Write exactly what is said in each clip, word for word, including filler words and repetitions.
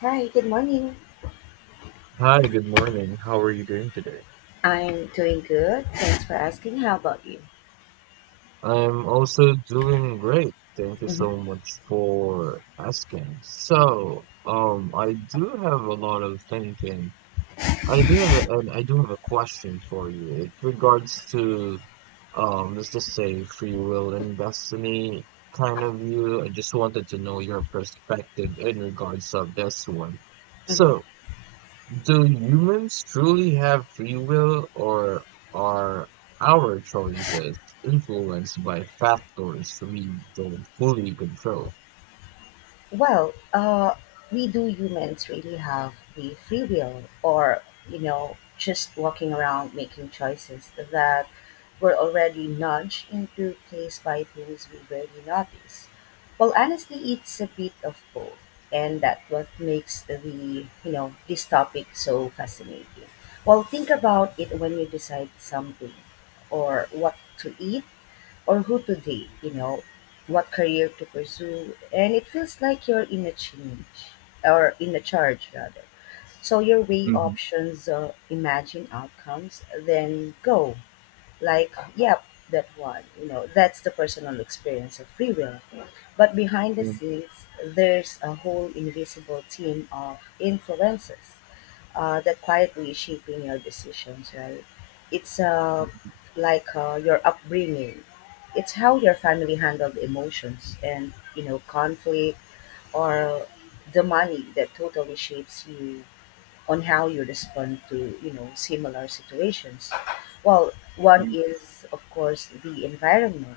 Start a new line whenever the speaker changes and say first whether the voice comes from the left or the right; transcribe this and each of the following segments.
left: Hi, good morning.
right: Hi, good morning. How are you doing today?
left: I'm doing good. Thanks for asking. How about you?
right: I'm also doing great. Thank you so
left: hmm
right: much for asking. So, um, I do have a lot of thinking. I do have a, and I do have a question for you. It regards to, um, let's just say free will and destiny kind of view. I just wanted to know your perspective in regards of this one.
left: hmm
right: So, do humans truly have free will, or are our choices influenced by factors we don't fully control?
left: Well, uh, we do humans really have the free will, or you know, just walking around making choices that we're already nudged into place by things we barely notice. Well, honestly, it's a bit of both, and that's what makes the you know this topic so fascinating. Well, think about it, when you decide something, or what to eat, or who to date. You know, what career to pursue, and it feels like you're in a change, or in a charge rather. So you weigh
right: Mhm.
left: options, uh, imagine outcomes, then go like uh, yep, that one you know that's the personal experience of free will, but behind the
right: Mhm.
left: scenes there's a whole invisible team of influences uh, that quietly shaping your decisions, right? It's uh, like uh, your upbringing, it's how your family handled emotions and you know conflict, or the money, that totally shapes you on how you respond to you know similar situations. Well, one
right: Mhm.
left: is of course the environment,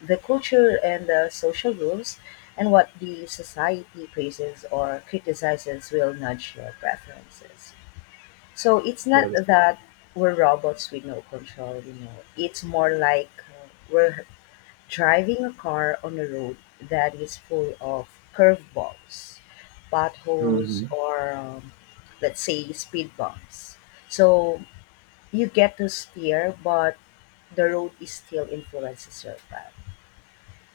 left: the culture and the social rules, and what the society praises or criticizes will nudge your preferences. So it's not
right: That is-
left: that we're robots with no control, you know it's more like uh, we're driving a car on a road that is full of curveballs, potholes,
right: Mhm.
left: or um, let's say speed bumps. So you get to steer, but the road is still influences your path.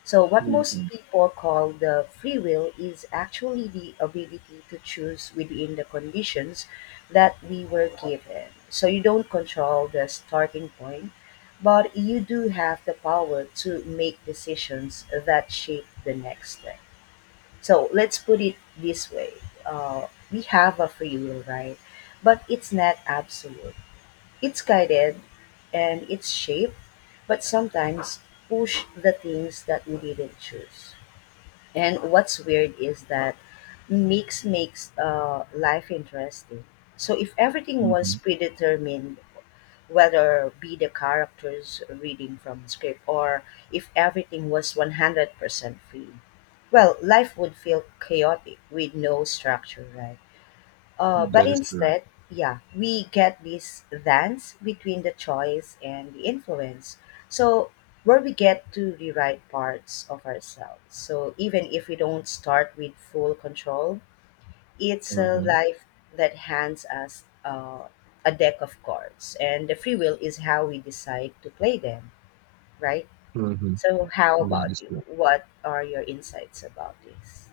left: So, what most
right: Mhm.
left: people call the free will is actually the ability to choose within the conditions that we were given. So, you don't control the starting point, but you do have the power to make decisions that shape the next step. So, let's put it this way, uh, we have a free will, right? But it's not absolute. It's guided and it's shaped, but sometimes push the things that we didn't choose. And what's weird is that mix makes uh, life interesting. So if everything was
right: Mhm.
left: predetermined, whether be the characters reading from script, or if everything was one hundred percent free, well, life would feel chaotic with no structure, right? Uh, but
right: That is correct.
left: instead, yeah, we get this dance between the choice and the influence. So, where we get to rewrite parts of ourselves. So, even if we don't start with full control, it's a
right: Mhm.
left: life that hands us uh, a deck of cards, and the free will is how we decide to play them, right?
right: Mhm.
left: So, how
right: That
left: about
right: is
left: you?
right: correct.
left: What are your insights about this?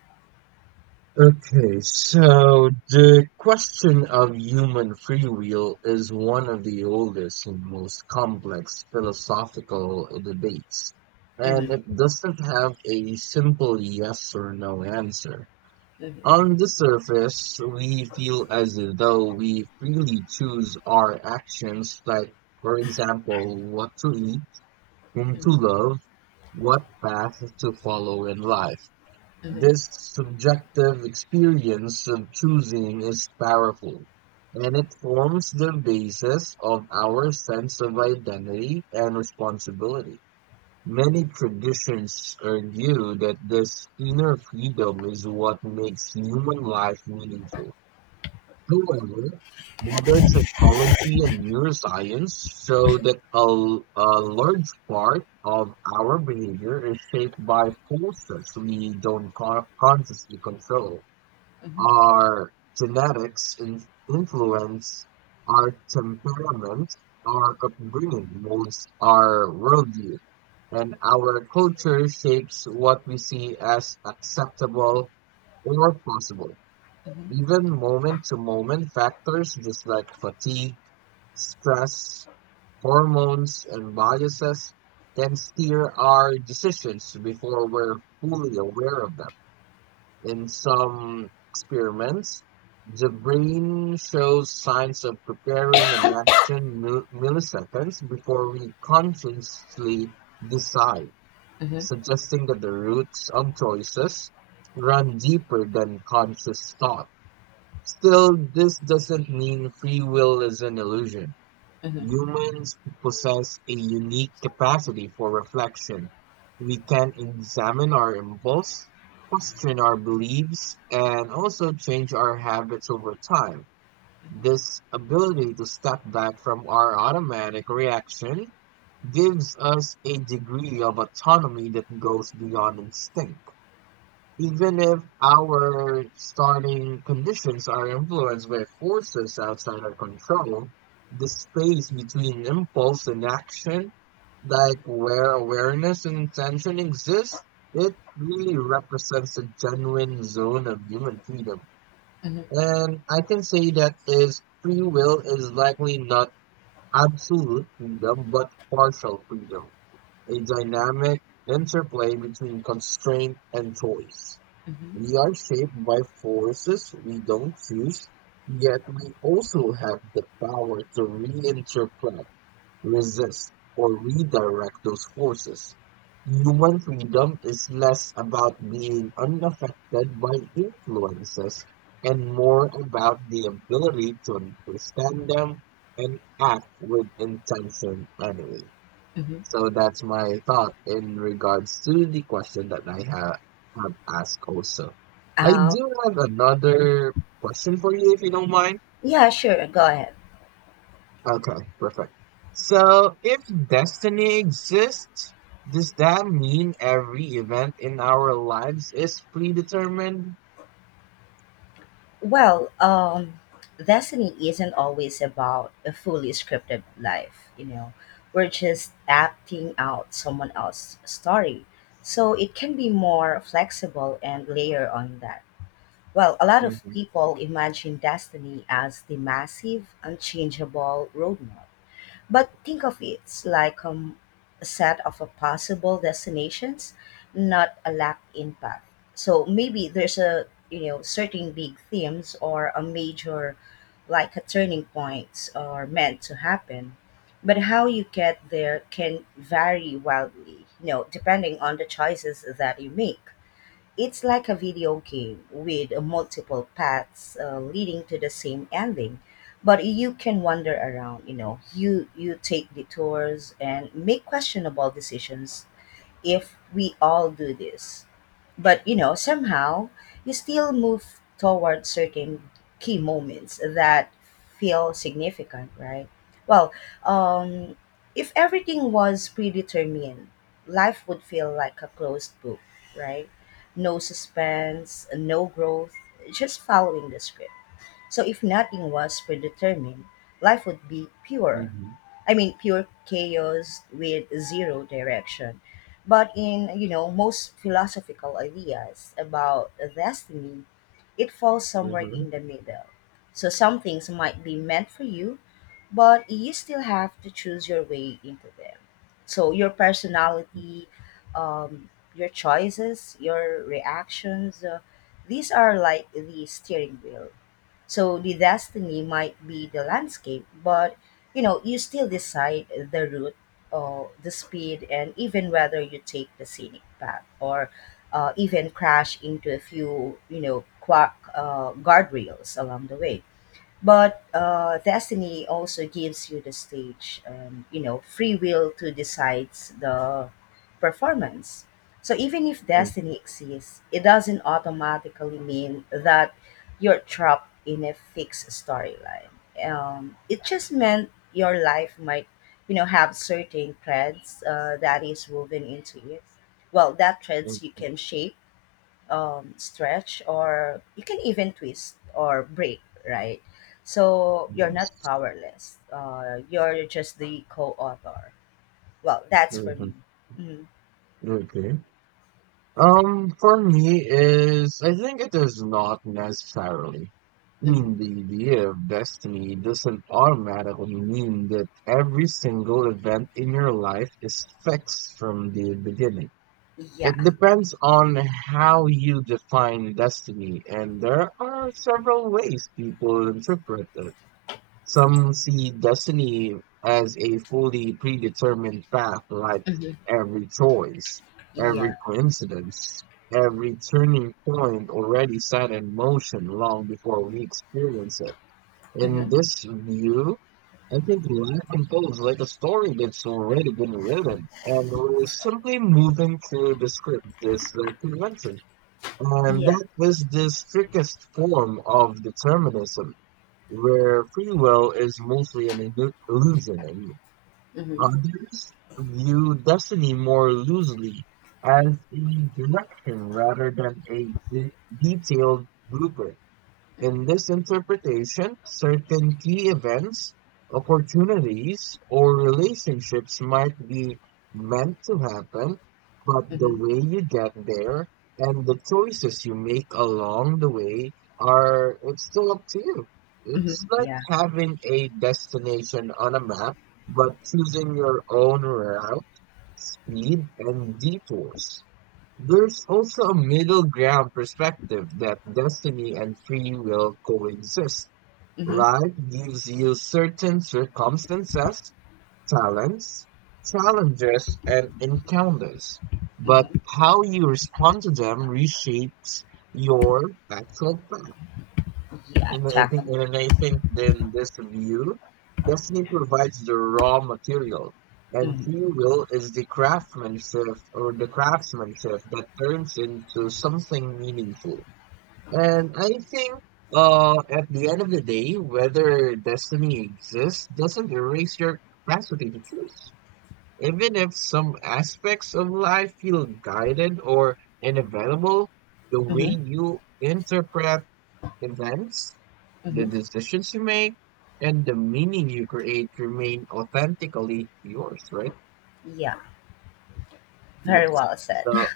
right: Okay, so the question of human free will is one of the oldest and most complex philosophical debates, and
left: Mm-hmm,
right: it doesn't have a simple yes or no answer.
left: mm-hmm,
right: On the surface, we feel as though we freely choose our actions, like, for example, what to eat, whom to
left: mm-hmm,
right: love, what path to follow in life.
left: mm-hmm,
right: This subjective experience of choosing is powerful, and it forms the basis of our sense of identity and responsibility. Many traditions argue that this inner freedom is what makes human life meaningful. However, modern psychology and neuroscience show that a, l- a large part of our behavior is shaped by forces we don't co- consciously control.
left: mm-hmm,
right: Our genetics in- influence our temperament, our upbringing molds our worldview, and our culture shapes what we see as acceptable or possible.
left: mm-hmm,
right: Even moment-to-moment factors just like fatigue, stress, hormones, and biases can steer our decisions before we're fully aware of them. In some experiments, the brain shows signs of preparing an action mil- milliseconds before we consciously decide, suggesting that the roots of choices run deeper than conscious thought. Still, this doesn't mean free will is an illusion.
left: mm-hmm.
right: Humans possess a unique capacity for reflection. We can examine our impulse, question our beliefs, and also change our habits over time. This ability to step back from our automatic reaction gives us a degree of autonomy that goes beyond instinct, even if our starting conditions are influenced by forces outside our control. The space between impulse and action, like where awareness and intention exist, it really represents a genuine zone of human freedom. And I can say that is free will is likely not absolute freedom, but partial freedom, a dynamic interplay between constraint and choice.
left: Mm-hmm.
right: We are shaped by forces we don't choose, yet we also have the power to reinterpret, resist, or redirect those forces. Human
left: Mm-hmm.
right: freedom is less about being unaffected by influences and more about the ability to understand them and act with intention anyway.
left: Mm-hmm.
right: So that's my thought in regards to the question that I have, have asked also. I
left: Uh,
right: do have another question for you if you don't mind.
left: yeah, sure. Go ahead.
right: Okay, perfect. So if destiny exists, does that mean every event in our lives is predetermined?
left: Well, um, destiny isn't always about a fully scripted life, you know. We're just acting out someone else's story. So it can be more flexible and layer on that. Well, a lot of
right: Mm-hmm,
left: people imagine destiny as the massive, unchangeable roadmap. But think of it, it's like um, a set of uh, possible destinations, not a lack in path. So maybe there's a you know certain big themes or a major like a turning points are meant to happen. But how you get there can vary wildly, you know, depending on the choices that you make. It's like a video game with multiple paths uh, leading to the same ending, but you can wander around, you know. You you take detours and make questionable decisions if we all do this, but you know somehow you still move toward certain key moments that feel significant, right? Well, um if everything was predetermined, life would feel like a closed book, right? No suspense, no growth, just following the script. So if nothing was predetermined, life would be pure,
right: mm-hmm,
left: I mean, pure chaos with zero direction. But in, you know, most philosophical ideas about destiny, it falls somewhere
right: mm-hmm,
left: in the middle. So some things might be meant for you, but you still have to choose your way into them. So your personality, um, your choices, your reactions, uh, these are like the steering wheel. So the destiny might be the landscape, but you know, you still decide the route or the speed, and even whether you take the scenic path or uh, even crash into a few, you know, quack uh, guardrails along the way. But uh, destiny also gives you the stage, and you know free will to decide the performance. So even if
right: mm-hmm,
left: destiny exists, it doesn't automatically mean that you're trapped in a fixed storyline. um, it just meant your life might, you know, have certain threads uh, that is woven into it. Well, that threads you can shape, um, stretch, or you can even twist or break, right? So you're not
right: yes.
left: powerless. Uh, you're just the co-author. Well, that's for
right: Mm-hmm.
left: me. Mm-hmm.
right: Okay. Um, for me is I think it is not necessarily. I mean,
left: Mm-hmm.
right: the idea of destiny doesn't automatically mean that every single event in your life is fixed from the beginning.
left: Yeah.
right: It depends on how you define destiny, and there are several ways people interpret it. Some see destiny as a fully predetermined path, like
left: Mm-hmm.
right: every choice, every
left: Yeah.
right: coincidence, every turning point already set in motion long before we experience it. In
left: Mm-hmm.
right: this view, I think life unfolds like a story that's already been written, and we're simply moving through the script, this uh, convention. And
left: Yeah.
right: that is the strictest form of determinism where free will is mostly an illu- illusion, I mean.
left: Mm-hmm.
right: Others view destiny more loosely as a direction rather than a de- detailed blueprint.
left: Mm-hmm.
right: In this interpretation, certain key events, opportunities, or relationships might be meant to happen, but the
left: Mm-hmm.
right: way you get there and the choices you make along the way are, it's still up to you.
left: Mm-hmm.
right: It's like
left: Yeah.
right: having a destination on a map, but choosing your own route, speed, and detours. There's also a middle ground perspective that destiny and free will coexist.
left: Mm-hmm.
right: Life gives you certain circumstances, talents, challenges, and encounters, but
left: Mm-hmm.
right: how you respond to them reshapes your actual path.
left: Yeah,
right: And I think,
left: definitely.
right: and I think in this view, destiny provides the raw material, and
left: Mm-hmm.
right: free will is the craftsmanship or the craftsmanship that turns into something meaningful. And I think, uh, at the end of the day, whether destiny exists doesn't erase your capacity to choose. Even if some aspects of life feel guided or inevitable, the
left: Mm-hmm.
right: way you interpret events, the
left: Mm-hmm.
right: decisions you make, and the meaning you create remain authentically yours, right?
left: Yeah. Very
right: Yes.
left: well said.
right: So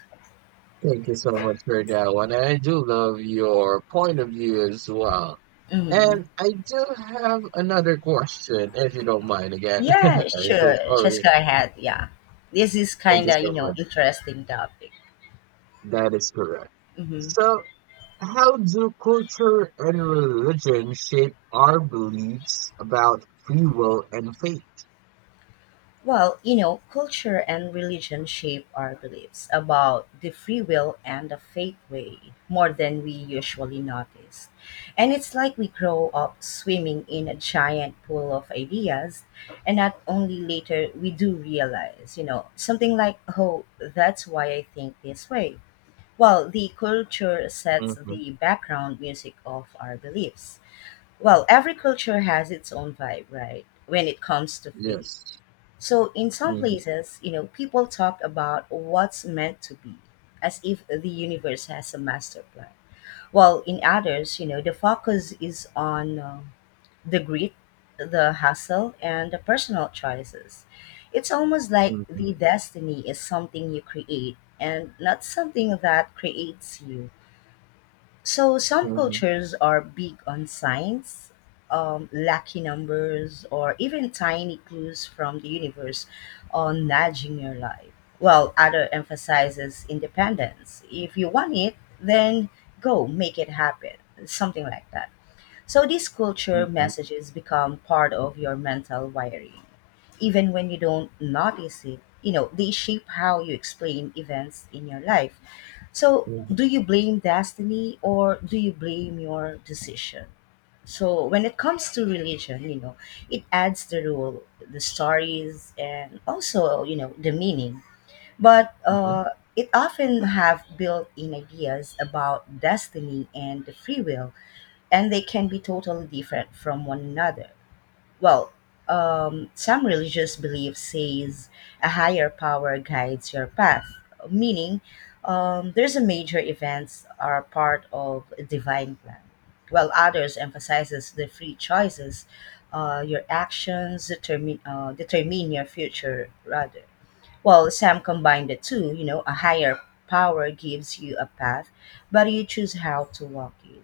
right: thank you so much for that one. And I do love your point of view as well.
left: Mm-hmm.
right: And I do have another question, if you don't mind again.
left: Yeah,
right: I'm so
left: sure. Just
right: sorry.
left: go ahead. Yeah, this is
right: Thank
left: kind
right: you
left: of
right: so
left: you know
right: much.
left: interesting topic.
right: That is correct. So how do culture and religion shape our beliefs about free will and
left: Well, you know, culture and religion shape our beliefs about the free will and the faith way more than we usually notice. And it's like we grow up swimming in a giant pool of ideas, and not only later we do realize, you know, something like, oh, that's why I think this way. Well, the culture sets
right: fate?
left: the background music of our beliefs. Well, every culture has its own vibe, right? When it comes to faith,
right: Yes.
left: so in some
right: Mhm,
left: places, you know, people talk about what's meant to be, as if the universe has a master plan. While in others, you know, the focus is on um, the grit, the hustle, and the personal choices. It's almost like the
right: mhm,
left: destiny is something you create and not something that creates you. So some
right: mhm,
left: cultures are big on signs, um, lucky numbers, or even tiny clues from the universe on nudging your life. While other emphasizes independence. If you want it, then go make it happen. Something like that. So these culture
right: mhm,
left: messages become part of your mental wiring, even when you don't notice it. You know they shape how you explain events in your life. So,
right: mhm,
left: do you blame destiny or do you blame your decision? So, when it comes to religion, you know, it adds the rule, the stories, and also, you know, the meaning. But uh, it often have built-in ideas about destiny and the free will, and they can be totally different from one another. Well, um, some religious belief says a higher power guides your path, meaning um, there's a major events are part of a divine plan. While others emphasizes the free choices, uh, your actions determine uh, determine your future rather. Well, some combine the two. You know, a higher power gives you a path, but you choose how to walk it.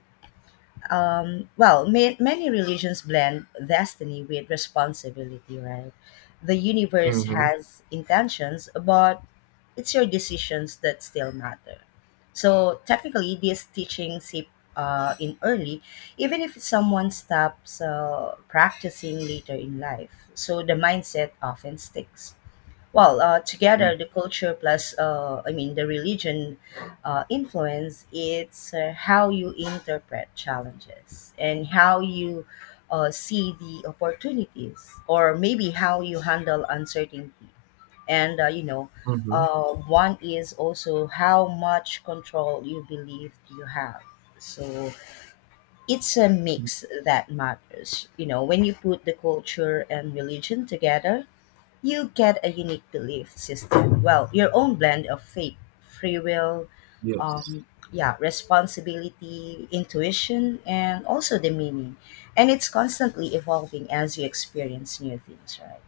left: Um, well, ma- many religions blend destiny with responsibility, right? The universe
right: mhm,
left: has intentions, but it's your decisions that still matter. So technically, this teaching seep uh, in early, even if someone stops uh, practicing later in life. So the mindset often sticks. Well, uh,
right: mhm,
left: together the culture plus, uh, I mean, the religion uh, influence, it's uh, how you interpret challenges and how you uh, see the opportunities, or maybe how you handle uncertainty. And, uh, you know,
right: mhm,
left: uh, one is also how much control you believe you have. So it's a
right: mhm,
left: mix that matters. You know, when you put the culture and religion together, you get a unique belief system. Well, your own blend of faith, free will,
right: yes.
left: um, yeah, responsibility, intuition, and also the meaning. And it's constantly evolving as you experience new things, right?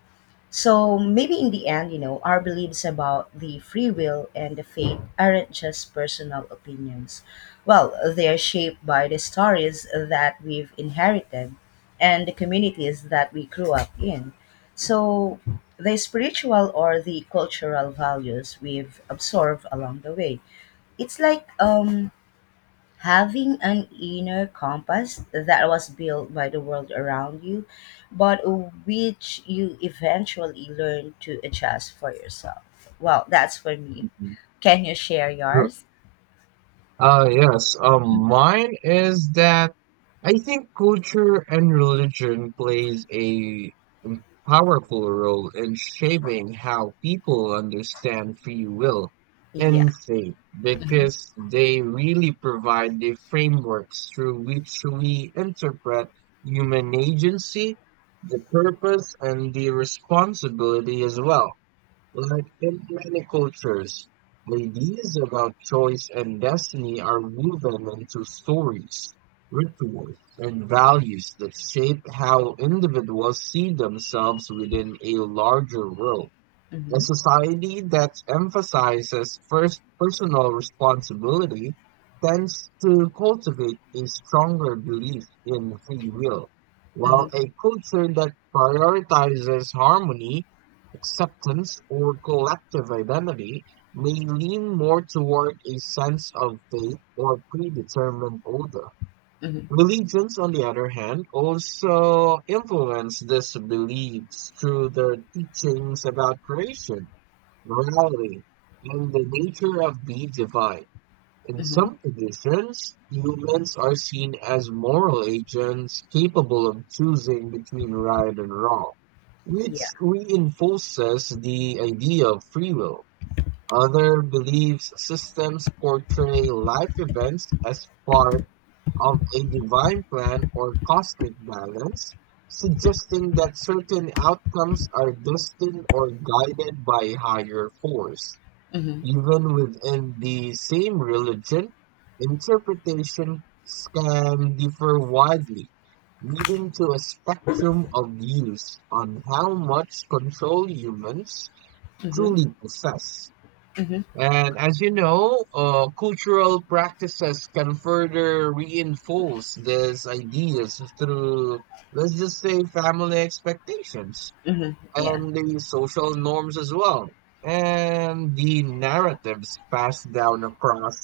left: So maybe in the end, you know, our beliefs about the free will and the fate aren't just personal opinions. Well, they are shaped by the stories that we've inherited and the communities that we grew up in. So the spiritual or the cultural values we've absorbed along the way. It's like um having an inner compass that was built by the world around you, but which you eventually learn to adjust for yourself. Well, that's for me.
right: Mhm.
left: Can you share yours?
right: Uh, yes. Um, mine is that I think culture and religion plays a mm, powerful role in shaping how people understand free will
left: Yeah.
right: and faith because they really provide the frameworks through which we interpret human agency, the purpose, and the responsibility as well. Like in many cultures, the ideas about choice and destiny are woven into stories, rituals, and values that shape how individuals see themselves within a larger world. A
left: Mm-hmm.
right: society that emphasizes first personal responsibility tends to cultivate a stronger belief in free will, while
left: Mm-hmm.
right: a culture that prioritizes harmony, acceptance, or collective identity may lean more toward a sense of fate or predetermined order.
left: Mm-hmm.
right: Religions, on the other hand, also influence these beliefs through their teachings about creation, morality, and the nature of beads divide. In
left: Mm-hmm.
right: some traditions, humans are seen as moral agents capable of choosing between right and wrong, which
left: Yeah.
right: reinforces the idea of free will. Other beliefs systems portray life events as part of a divine plan or cosmic balance, suggesting that certain outcomes are destined or guided by a higher force.
left: Mm-hmm.
right: Even within the same religion, interpretations can differ widely, leading to a spectrum of views on how much control humans
left: Mm-hmm.
right: truly possess.
left: Mm-hmm.
right: And as you know, uh, cultural practices can further reinforce these ideas through, let's just say, family expectations
left: Mm-hmm. Yeah.
right: and the social norms as well, and the narratives passed down across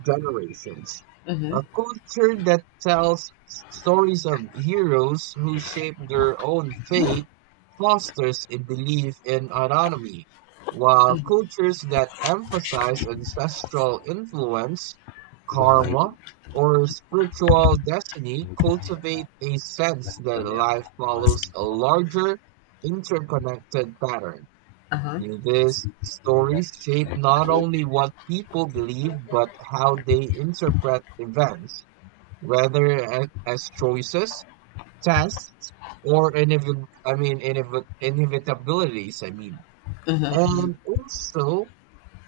right: generations.
left: Mm-hmm.
right: A culture that tells stories of heroes who shape their own fate fosters a belief in autonomy, while cultures that emphasize ancestral influence, karma,
left: Mm-hmm.
right: or spiritual destiny cultivate a sense that life follows a larger interconnected pattern. Through this, stories shape not only what people believe, but how they interpret events, whether a- as choices, tests, or inevi- I mean, inevi- inevitabilities, I mean. And also,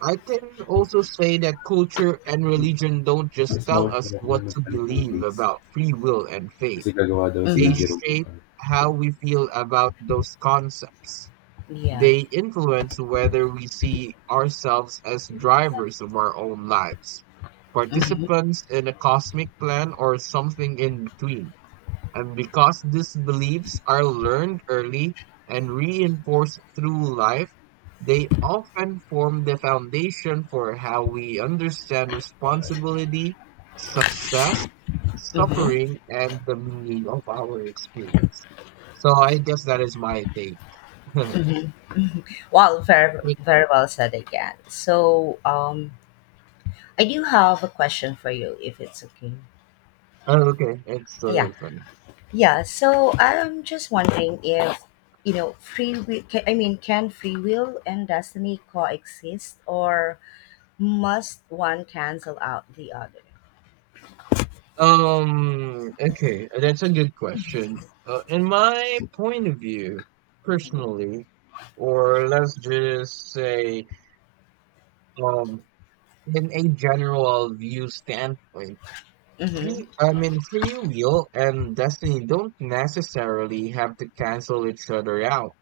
right: I can also say that culture and religion don't
left: Uh-huh.
right: just tell us what to believe
left: Mm-hmm.
right: about free will and fate.
left: Kasi gagawa daw si
right: They
left: Mhm. Jerome ng
right: shape
left: ano.
right: how we feel about those concepts.
left: Yeah.
right: They influence whether we see ourselves as drivers of our own lives,
left: Mhm.
right: participants in a cosmic plan, or something in between. And because these beliefs are learned early and reinforced through life, they often form the foundation for how we understand responsibility, success,
left: Mhm.
right: suffering, and the meaning of our experience. So I guess that is my take.
left: Mhm. Well, very very well said again. So, um, I do have a question for you, if it's okay.
right: Oh, okay. It's sort
left: Yeah.
right: of funny.
left: Yeah. So I'm just wondering if you know free will. Can, I mean, can free will and destiny coexist, or must one cancel out the other?
right: Um, okay, uh, that's a good question. Uh, in my point of view,
left: Mm-hmm.
right: personally, or let's just say, um, in a general view standpoint,
left: Mm-hmm.
right: free, I mean, free will and destiny don't necessarily have to cancel each other out.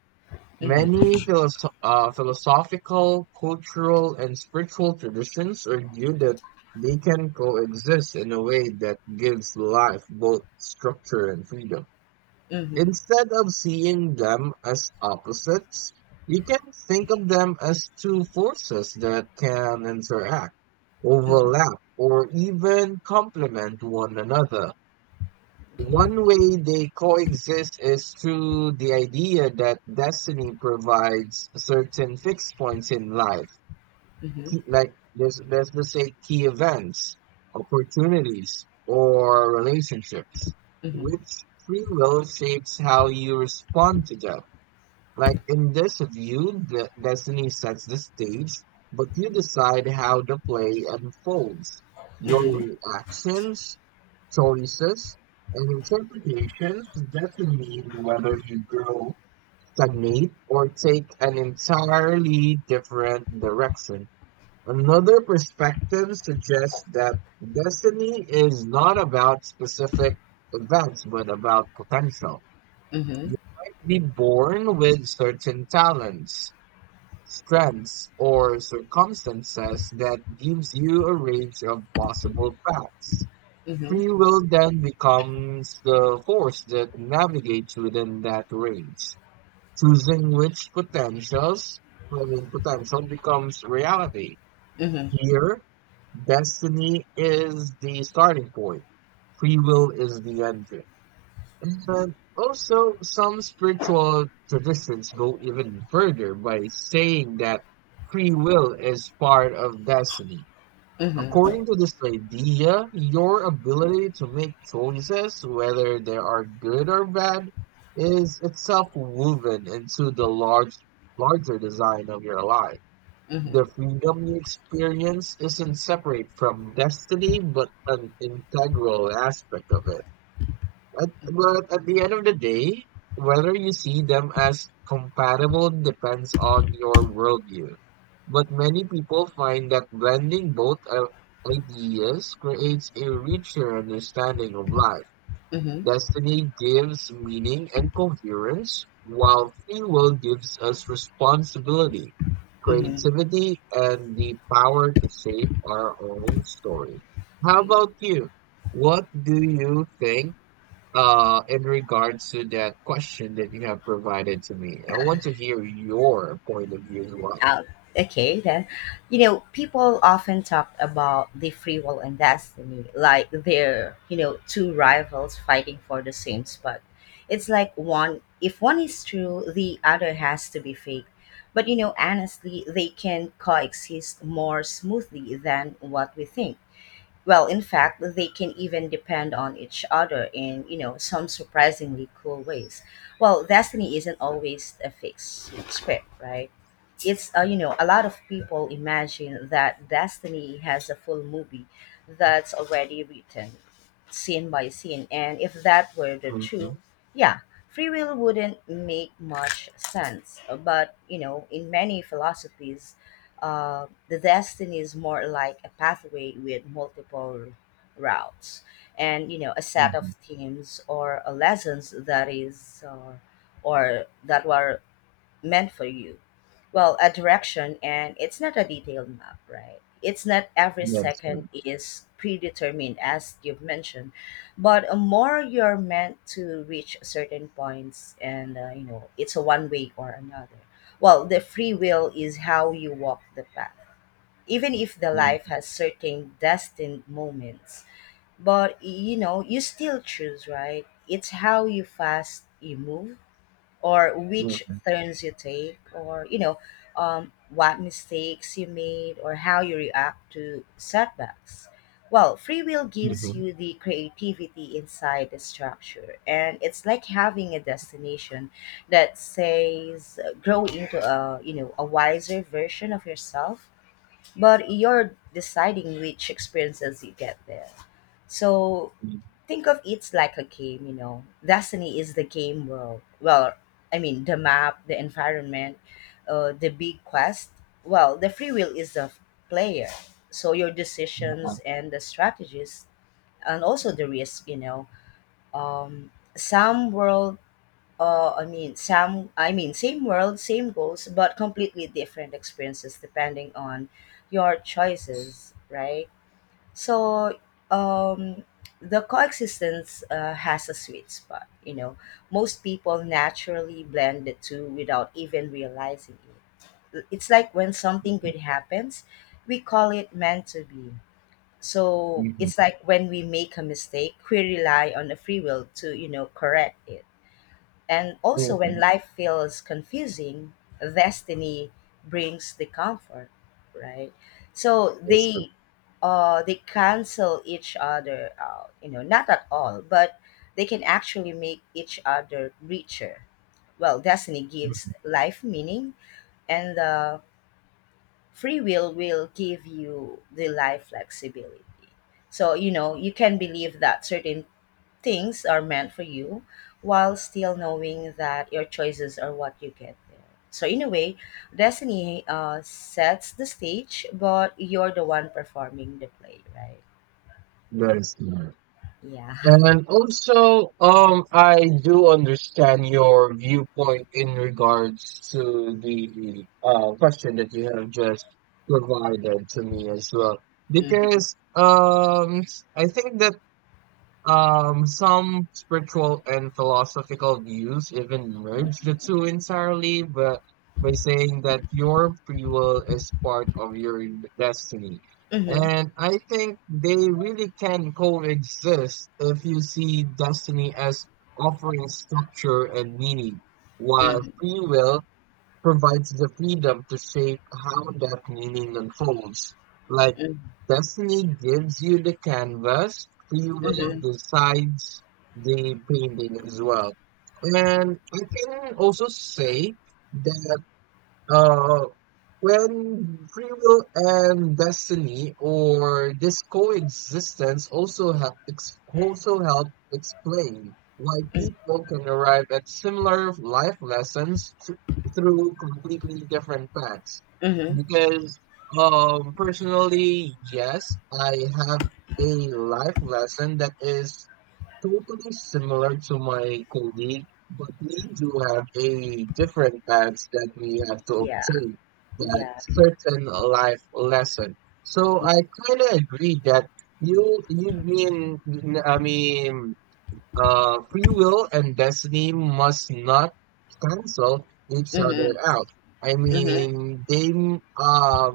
left: Mm-hmm.
right: Many philosoph uh, philosophical, cultural, and spiritual traditions argue that they can coexist in a way that gives life both structure and freedom.
left: Mm-hmm.
right: Instead of seeing them as opposites, you can think of them as two forces that can interact,
left: Mm-hmm.
right: overlap, or even complement one another. One way they coexist is through the idea that destiny provides certain fixed points in life.
left: Mm-hmm.
right: Key- Like, there's let's just say key events, opportunities, or relationships,
left: Mm-hmm.
right: which free will shapes how you respond to them. Like in this view, the destiny sets the stage, but you decide how the play unfolds. Your
left: Mm-hmm.
right: reactions, choices, and interpretations determine whether you grow, stagnate, or take an entirely different direction. Another perspective suggests that destiny is not about specific events, but about potential.
left: Mm-hmm. Mm-hmm.
right: You might be born with certain talents, strengths, or circumstances that gives you a range of possible paths. Free will then becomes the force that navigates within that range, choosing which potentials, I mean, potential becomes reality.
left: Mm-hmm.
right: Here, destiny is the starting point. Free will is the end, but also, some spiritual traditions go even further by saying that free will is part of destiny.
left: Mm-hmm.
right: According to this idea, your ability to make choices, whether they are good or bad, is itself woven into the large, larger design of your life. The
left: Mhm.
right: freedom you experience isn't separate from destiny, but an integral aspect of it. At, but at the end of the day, whether you see them as compatible depends on your worldview. But many people find that blending both uh, ideas creates a richer understanding of life.
left: Mhm.
right: Destiny gives meaning and coherence, while free will gives us responsibility,
left: Mhm.
right: creativity, and the power to shape our own story. How about you? What do you think? Uh, in regards to that question that you have provided to me, I want to hear your point of view as well.
left: Uh, okay, then. You know, people often talk about the free will and destiny like they're, you know, two rivals fighting for the same spot. It's like one, if one is true, the other has to be fake. But, you know, honestly, they can coexist more smoothly than what we think. Well, in fact, they can even depend on each other in, you know, some surprisingly cool ways. Well, destiny isn't always a fixed script, right? It's, uh, you know, a lot of people imagine that destiny has a full movie that's already written, scene by scene. And if that were the
right: Mm-hmm,
left: truth, yeah, free will wouldn't make much sense. But, you know, in many philosophies, uh, the destiny is more like a pathway with multiple routes and you know a set of
right: mm-hmm.
left: themes or uh, lessons that is uh, or that were meant for you. Well, a direction, and it's not a detailed map, right? It's not every
right: Yes, sir.
left: second is predetermined, as you've mentioned, but uh, more you're meant to reach certain points, and uh, you know it's a one way or another. Well, the free will is how you walk the path, even if the life
right: Mm-hmm,
left: has certain destined moments. But you know you still choose, right? It's how you fast you move or which turns you take, or you know, um, what mistakes you made or how you react to setbacks. Well, free will gives
right: mm-hmm,
left: you the creativity inside the structure, and it's like having a destination that says, uh, grow into a you know a wiser version of yourself, but you're deciding which experiences you get there. So
right: mm-hmm,
left: think of it like a game, you know. Destiny is the game world. Well, I mean, the map, the environment, uh, the big quest. Well, the free will is the player. So your
right: mm-hmm,
left: decisions and the strategies, and also the risk, you know. Um, some world, uh, I mean, some, I mean, same world, same goals, but completely different experiences depending on your choices, right? So um, the coexistence uh, has a sweet spot. You know, most people naturally blend the two without even realizing it. It's like when something good happens, we call it meant to be. So
right: mm-hmm,
left: it's like when we make a mistake, we rely on the free will to you know correct it. And also, when
right: mm-hmm.
left: life feels confusing, destiny brings the comfort, right? So
right: Yes, sir.
left: they, uh, they cancel each other out. You know, not at all, but they can actually make each other richer. Well, destiny gives
right: Mhm.
left: life meaning, and the free will will give you the life flexibility. So you know you can believe that certain things are meant for you while still knowing that your choices are what you get there. So, in a way, destiny uh, sets the stage, but you're the one performing the play, right?
right: Yes, sir.
left: Yeah.
right: And also, um, I do understand your viewpoint in regards to the uh, question that you have just provided to me as well.
left: Mm-hmm.
right: Because um, I think that Um, some spiritual and philosophical views even merge the two entirely, but by saying that your free will is part of your destiny.
left: Mm-hmm.
right: And I think they really can coexist if you see destiny as offering structure and meaning, while
left: Mm-hmm.
right: free will provides the freedom to shape how that meaning unfolds. Like destiny gives you the canvas, free will
left: Mm-hmm.
right: decides the painting as well. And I can also say that uh, when free will and destiny or this coexistence also have ex- also help explain why people can arrive at similar life lessons thr- through completely different paths.
left: Mm-hmm.
right: Because um personally, yes, I have a life lesson that is totally similar to my colleague, but we do have a different badge that we have to
left: Yeah.
right: obtain that
left: Yeah.
right: certain life lesson. So I kind of agree that you you mean I mean uh, free will and destiny must not cancel each
left: Mm-hmm.
right: other out. I
left: Mm-hmm.
right: mean, they m- uh,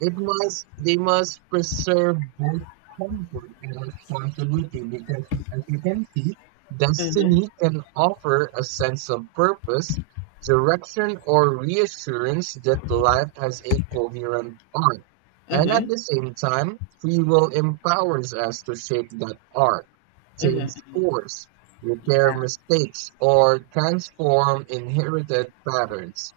right: it must they must preserve both comfort and responsibility because, as you can see,
left: Mm-hmm.
right: destiny can offer a sense of purpose, direction, or reassurance that life has a coherent arc. And at
left: Mm-hmm.
right: the same time, free will empowers us to shape that arc, change
left: Mm-hmm.
right: course, repair
left: Yeah.
right: mistakes, or transform inherited patterns.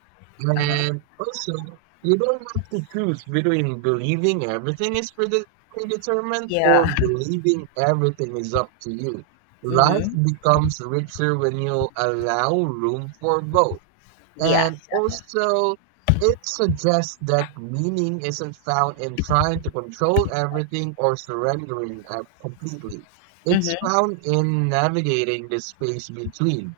left: Uh-huh.
right: And also, you don't have to choose between believing everything is prede- predetermined or
left: Yeah.
right: believing everything is up to you. Life
left: Mm-hmm.
right: becomes richer when you allow room for both.
left: Yeah.
right: And also, it suggests that meaning isn't found in trying to control everything or surrendering uh, completely. It's
left: Mm-hmm.
right: found in navigating the space between.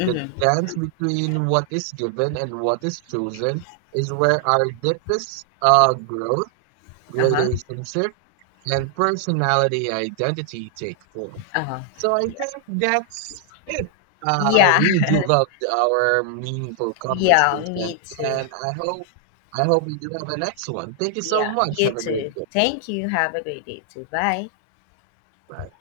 right: The dance between what is given and what is chosen is where our deepest uh, growth,
left: Uh-huh.
right: relationship, and personality identity take form.
left: Uh-huh.
right: So I think
left: Yeah.
right: that's it. Uh, I
left: Yeah.
right: really do love our meaningful
left: Yeah.
right: conversation,
left: Me too.
right: and I hope I hope we do have a next one. Thank you so
left: Yeah,
right: much.
left: you
right: Have a great
left: too.
right: day.
left: Thank you. Have a great day too. Bye.
right: Bye.